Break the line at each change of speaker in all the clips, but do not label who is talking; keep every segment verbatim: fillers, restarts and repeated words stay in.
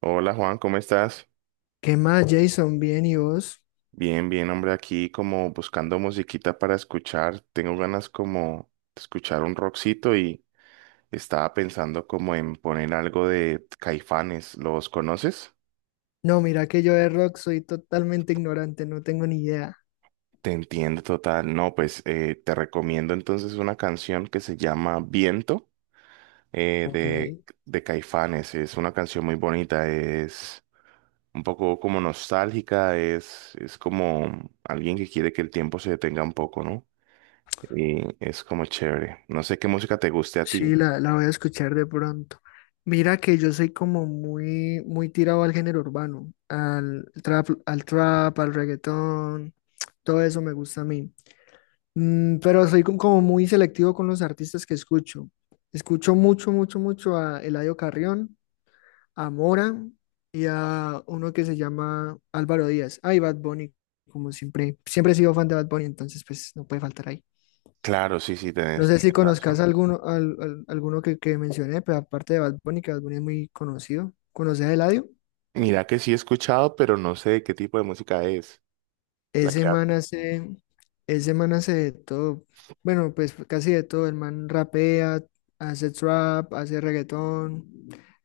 Hola Juan, ¿cómo estás?
¿Qué más, Jason? ¿Bien y vos?
Bien, bien, hombre, aquí como buscando musiquita para escuchar. Tengo ganas como de escuchar un rockcito y estaba pensando como en poner algo de Caifanes. ¿Los conoces?
No, mira que yo de rock soy totalmente ignorante, no tengo ni idea.
Te entiendo total. No, pues eh, te recomiendo entonces una canción que se llama Viento eh,
Ok.
de, de Caifanes. Es una canción muy bonita, es un poco como nostálgica, es, es como alguien que quiere que el tiempo se detenga un poco, ¿no? Y es como chévere. No sé qué música te guste a ti.
Sí, la, la voy a escuchar de pronto. Mira que yo soy como muy, muy tirado al género urbano, al trap, al trap, al reggaetón, todo eso me gusta a mí. Mm, pero soy co- como muy selectivo con los artistas que escucho. Escucho mucho, mucho, mucho a Eladio Carrión, a Mora y a uno que se llama Álvaro Díaz. Ay, Bad Bunny, como siempre, siempre he sido fan de Bad Bunny, entonces pues no puede faltar ahí.
Claro, sí, sí,
No
tenés,
sé si
tienes
conozcas
razón.
alguno, al- al- alguno que, que mencioné, pero aparte de Bad Bunny, que Bad Bunny es muy conocido. ¿Conoces a Eladio?
Mira que sí he escuchado, pero no sé de qué tipo de música es la
Ese
que
man
habla.
hace, Ese man hace de todo, bueno, pues casi de todo. El man rapea, hace trap, hace reggaetón.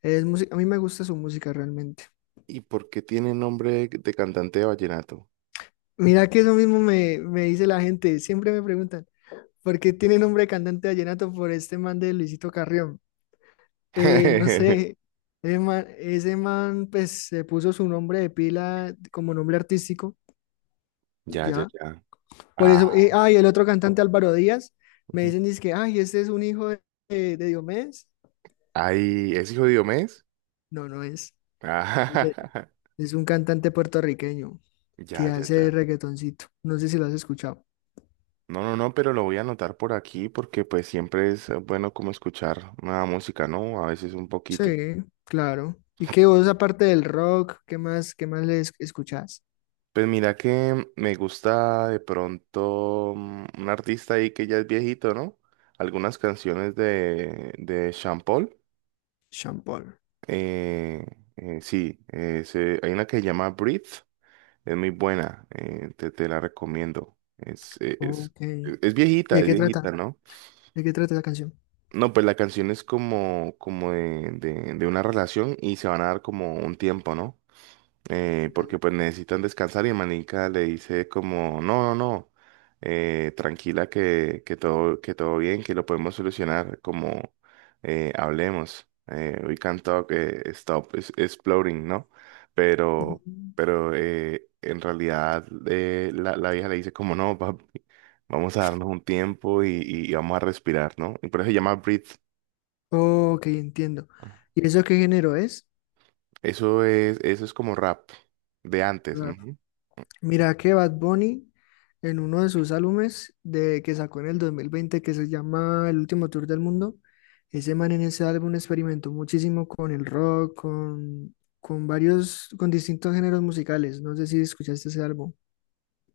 Es música, a mí me gusta su música realmente.
¿Y por qué tiene nombre de cantante de vallenato?
Mira que eso mismo me, me dice la gente, siempre me preguntan, porque tiene nombre de cantante de vallenato por este man de Luisito Carrión. Eh, no sé, ese man, ese man, pues se puso su nombre de pila como nombre artístico,
Ya, ya,
ya.
ya.
Por eso,
Ah,
eh, ah, y el otro cantante Álvaro Díaz, me
ujú.
dicen que ay, este es un hijo de, de Diomedes.
Ay, ¿es hijo de Diomedes?
No, no es. Es,
Ah,
de- es un cantante puertorriqueño
ya,
que
ya,
hace
ya.
reggaetoncito. No sé si lo has escuchado.
No, no, no, pero lo voy a anotar por aquí porque pues siempre es eh, bueno como escuchar nueva música, ¿no? A veces un poquito.
Sí, claro. ¿Y qué vos, aparte del rock, qué más, qué más le escuchás?
Pues mira que me gusta de pronto mm, un artista ahí que ya es viejito, ¿no? Algunas canciones de, de Sean Paul.
Sean Paul.
Eh, eh, sí, eh, se- hay una que se llama Breathe. Es muy buena, eh, te, te la recomiendo. Es, e- es,
Ok. ¿Y
e- es viejita,
de
es
qué
viejita,
trata?
¿no?
¿De qué trata la canción?
No, pues la canción es como, como de, de, de una relación y se van a dar como un tiempo, ¿no? eh, porque pues necesitan descansar y Manica le dice como, no, no, no, eh, tranquila que, que todo, que todo bien, que lo podemos solucionar, como eh, hablemos. Eh, we can talk, eh, stop es- exploring, ¿no? Pero,
Mm.
pero eh, en realidad eh, la, la vieja le dice como, no, papi, vamos a darnos un tiempo y, y y vamos a respirar, ¿no? Y por eso se llama Breathe.
Ok, entiendo. ¿Y eso qué género es?
Eso es, eso es como rap de antes.
Rap.
Ujú.
Mira que Bad Bunny en uno de sus álbumes de, que sacó en el dos mil veinte, que se llama El último tour del mundo, ese man en ese álbum experimentó muchísimo con el rock, con, con varios, con distintos géneros musicales. No sé si escuchaste ese álbum.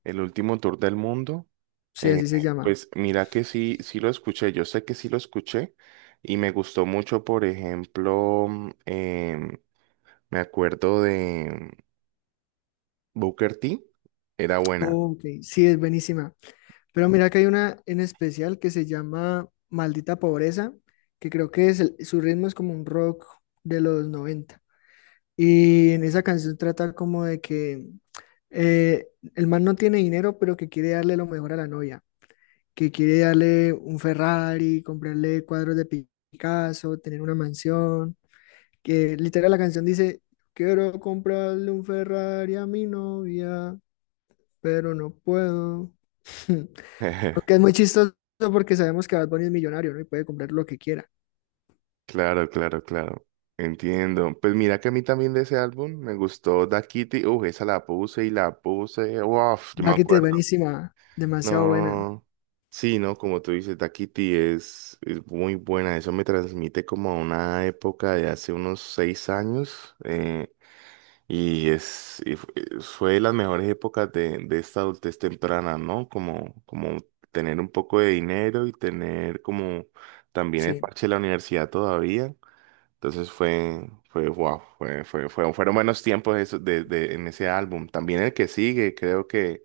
El último tour del mundo.
Sí,
Eh,
así se llama.
pues mira que sí, sí lo escuché, yo sé que sí lo escuché y me gustó mucho, por ejemplo, mm, em, me acuerdo de Booker T, era buena.
Ok, sí, es buenísima. Pero mira que hay una en especial que se llama Maldita Pobreza, que creo que es el- su ritmo es como un rock de los noventa. Y en esa canción trata como de que eh, el man no tiene dinero, pero que quiere darle lo mejor a la novia, que quiere darle un Ferrari, comprarle cuadros de Pi- Picasso, tener una mansión, que literal la canción dice: quiero comprarle un Ferrari a mi novia, pero no puedo. Aunque es muy chistoso porque sabemos que Bad Bunny es millonario, ¿no? Y puede comprar lo que quiera.
Claro, claro, claro, entiendo. Pues mira que a mí también de ese álbum me gustó Da Kitty, uff, esa la puse y la puse, uff, yo me
Bucket es
acuerdo.
buenísima, demasiado buena.
No, sí, no, como tú dices, Daquiti es, es muy buena. Eso me transmite como a una época de hace unos seis años eh, y es y fu- eh, fue de las mejores épocas de, de esta adultez temprana, ¿no? Como, como tener un poco de dinero y tener como también el
Sí,
parche de la universidad todavía. Entonces fue, fue, wow, fue, fue, fue- fueron buenos tiempos esos de, de- en ese álbum. También el que sigue, creo que,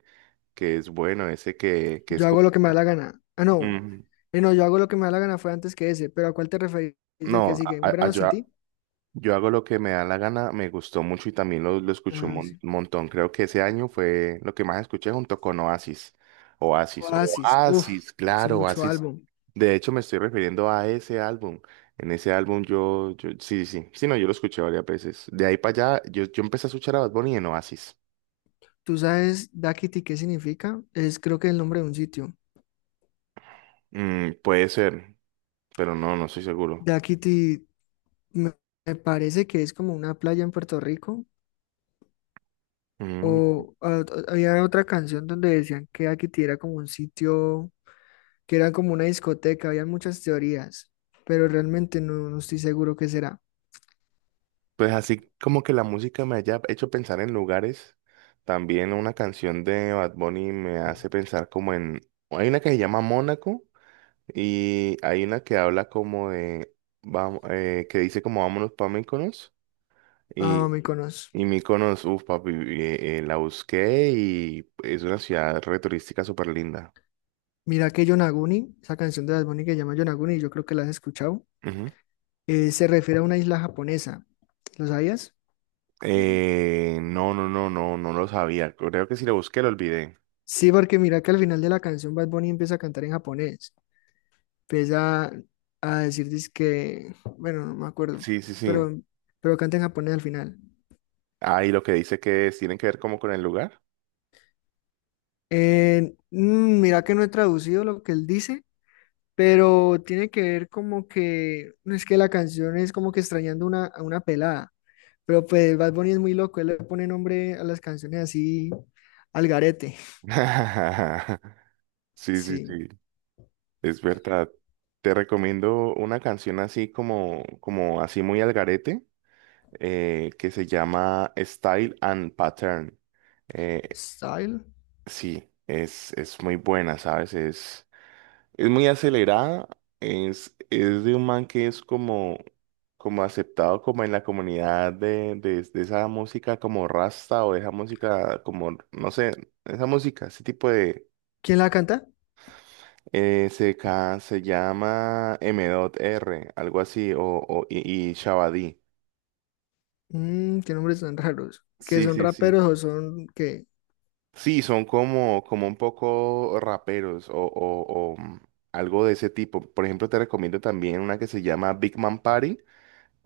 que es bueno, ese que, que es
yo hago lo que me da la
como.
gana. Ah, no.
Mm,
Eh, no, yo hago lo que me da la gana fue antes que ese. ¿Pero a cuál te referís del que
No,
sigue? ¿Un
a- a-
verano sin
yo,
ti?
yo hago lo que me da la gana, me gustó mucho y también lo, lo escuché un
Ah,
mon-
sí.
montón. Creo que ese año fue lo que más escuché junto con Oasis. Oasis,
Oasis. Uf,
Oasis,
es
claro,
mucho
Oasis.
álbum.
De hecho, me estoy refiriendo a ese álbum. En ese álbum yo, yo sí, sí, sí, no, yo lo escuché varias veces. De ahí para allá, yo, yo empecé a escuchar a Bad Bunny en Oasis.
¿Tú sabes Dakity qué significa? Es creo que el nombre de un sitio.
Mm, puede ser, pero no, no estoy seguro.
Dakity me me parece que es como una playa en Puerto Rico.
Mm.
O a- a- había otra canción donde decían que Akiti era como un sitio, que era como una discoteca, había muchas teorías, pero realmente no, no estoy seguro qué será.
Pues así como que la música me haya hecho pensar en lugares, también una canción de Bad Bunny me hace pensar como en... Hay una que se llama Mónaco y hay una que habla como de... Vamos, que dice como vámonos para Mykonos
Ah,
y,
me conozco.
y Mykonos, uff papi, eh, eh, la busqué y es una ciudad re turística súper linda.
Mira que Yonaguni, esa canción de Bad Bunny que se llama Yonaguni, yo creo que la has escuchado,
Ujú.
eh, se refiere a una isla japonesa. ¿Lo sabías?
Eh, no, no, no, no, no lo sabía. Creo que si lo busqué lo olvidé.
Sí, porque mira que al final de la canción Bad Bunny empieza a cantar en japonés. Empieza a decir que, bueno, no me acuerdo,
Sí, sí, sí.
pero, pero canta en japonés al final.
Ah, y lo que dice que es, tienen que ver como con el lugar.
Eh, mm, mira que no he traducido lo que él dice, pero tiene que ver como que, no, es que la canción es como que extrañando una, a una pelada, pero pues Bad Bunny es muy loco, él le pone nombre a las canciones así al garete.
Sí, sí,
Sí.
sí, es verdad. Te recomiendo una canción así como, como así muy al garete, eh, que se llama Style and Pattern. Eh,
Style.
sí, es, es muy buena, ¿sabes? Es, es muy acelerada, es, es de un man que es como, como aceptado como en la comunidad de, de, de esa música como rasta o de esa música como, no sé, esa música, ese tipo de.
¿Quién la canta?
Eh, se, ca- se llama M.R, algo así, o, o- y, y Shabadí.
Mm, qué nombres tan raros. ¿Que
Sí,
son
sí, sí.
raperos o son qué?
Sí, son como, como un poco raperos o, o- o, mm, algo de ese tipo. Por ejemplo, te recomiendo también una que se llama Big Man Party.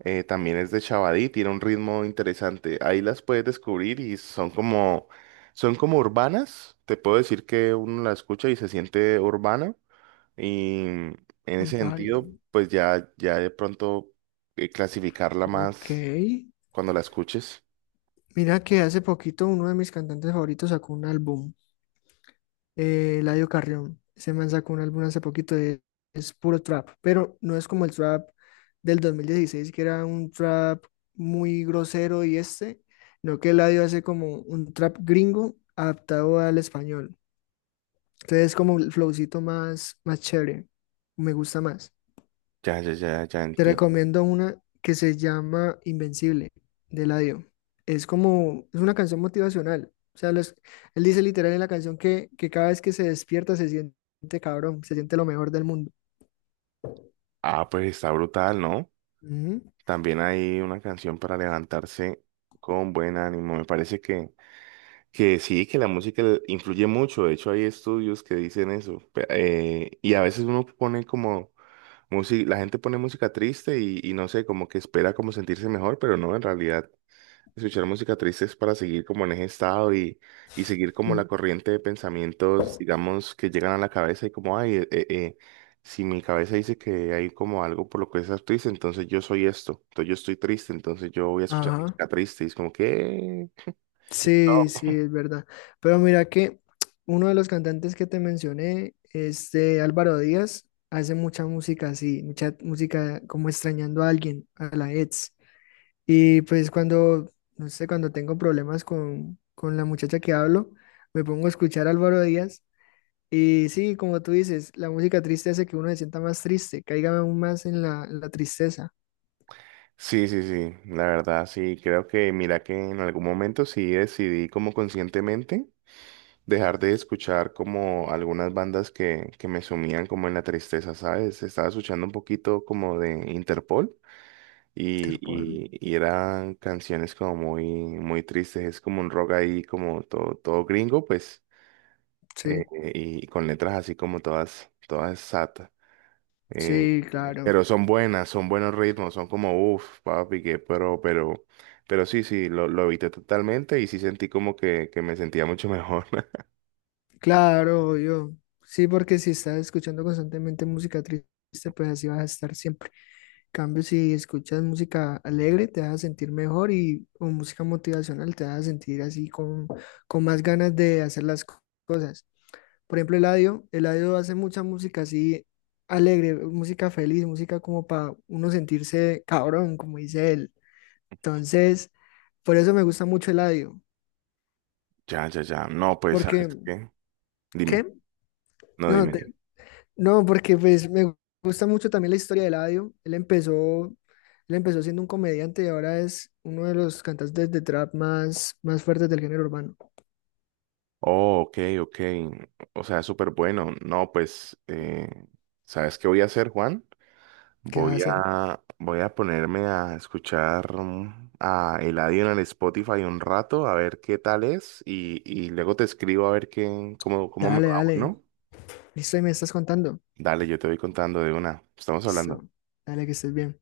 eh, también es de Shabadí, tiene un ritmo interesante. Ahí las puedes descubrir y son como, son como urbanas. Te puedo decir que uno la escucha y se siente urbana. Y en
Un
ese sentido,
party.
pues ya, ya de pronto eh, clasificarla
Ok.
más cuando la escuches.
Mira que hace poquito uno de mis cantantes favoritos sacó un álbum, eh, Eladio Carrión. Ese man sacó un álbum hace poquito, de- es puro trap, pero no es como el trap del dos mil dieciséis, que era un trap muy grosero, y este, no, que Eladio hace como un trap gringo adaptado al español. Entonces es como el flowcito más, más chévere, me gusta más.
Ya, ya, ya, ya
Te
entiendo.
recomiendo una que se llama Invencible, de Eladio. Es como, es una canción motivacional. O sea, los- él dice literal en la canción que, que cada vez que se despierta se siente cabrón, se siente lo mejor del mundo.
Ah, pues está brutal, ¿no?
Ujú,
También hay una canción para levantarse con buen ánimo. Me parece que, que sí, que la música le- influye mucho. De hecho, hay estudios que dicen eso. Pe- eh, y a veces uno pone como música, la gente pone música triste y, y no sé, como que espera como sentirse mejor, pero no, en realidad. Escuchar música triste es para seguir como en ese estado y, y seguir como
ujú.
la corriente de pensamientos, digamos, que llegan a la cabeza y como, ay, eh, eh, eh, si mi cabeza dice que hay como algo por lo que estás triste, entonces yo soy esto, entonces yo estoy triste, entonces yo voy a escuchar
Ajá.
música triste y es como que...
Sí, sí,
No.
es verdad. Pero mira que uno de los cantantes que te mencioné, este Álvaro Díaz, hace mucha música así, mucha música como extrañando a alguien, a la ex. Y pues cuando, no sé, cuando tengo problemas con, con la muchacha que hablo, me pongo a escuchar a Álvaro Díaz. Y sí, como tú dices, la música triste hace que uno se sienta más triste, caiga aún más en la, en la tristeza.
Sí, sí, sí, la verdad, sí, creo que mira que en algún momento sí decidí como conscientemente, dejar de escuchar como algunas bandas que, que me sumían como en la tristeza, ¿sabes? Estaba escuchando un poquito como de Interpol y,
Interpol.
y, y eran canciones como muy, muy tristes, es como un rock ahí como todo, todo gringo, pues, eh,
Sí,
y con letras así como todas, todas sad. eh,
sí,
eh,
claro.
pero son buenas, son buenos ritmos, son como, uff, papi, que pero, pero, pero sí, sí, lo, lo evité totalmente y sí sentí como que, que me sentía mucho mejor.
Claro, yo. Sí, porque si estás escuchando constantemente música triste, pues así vas a estar siempre. En cambio, si escuchas música alegre, te vas a sentir mejor, y o música motivacional, te vas a sentir así con, con más ganas de hacer las co- cosas. Por ejemplo, Eladio, Eladio hace mucha música así alegre, música feliz, música como para uno sentirse cabrón, como dice él. Entonces, por eso me gusta mucho Eladio,
Ya, ya, ya. No, pues, ¿sabes
porque,
qué?
¿qué?
Dime, no,
No.
dime. Dime.
No, porque pues me gusta mucho también la historia de Eladio. Él empezó, él empezó siendo un comediante y ahora es uno de los cantantes de trap más, más fuertes del género urbano.
Oh, ok, ok. O sea, súper bueno. No, pues, eh, ¿sabes qué voy a hacer, Juan?
¿Qué vas a
Voy
hacer?
a, voy a ponerme a escuchar mm, a Eladio en el Spotify un rato, a ver qué tal es, y, y luego te escribo a ver qué, cómo, cómo me
Dale,
va,
dale.
¿no?
Listo, y me estás contando.
Dale, yo te voy contando de una. Estamos hablando.
Listo. Dale, que estés bien.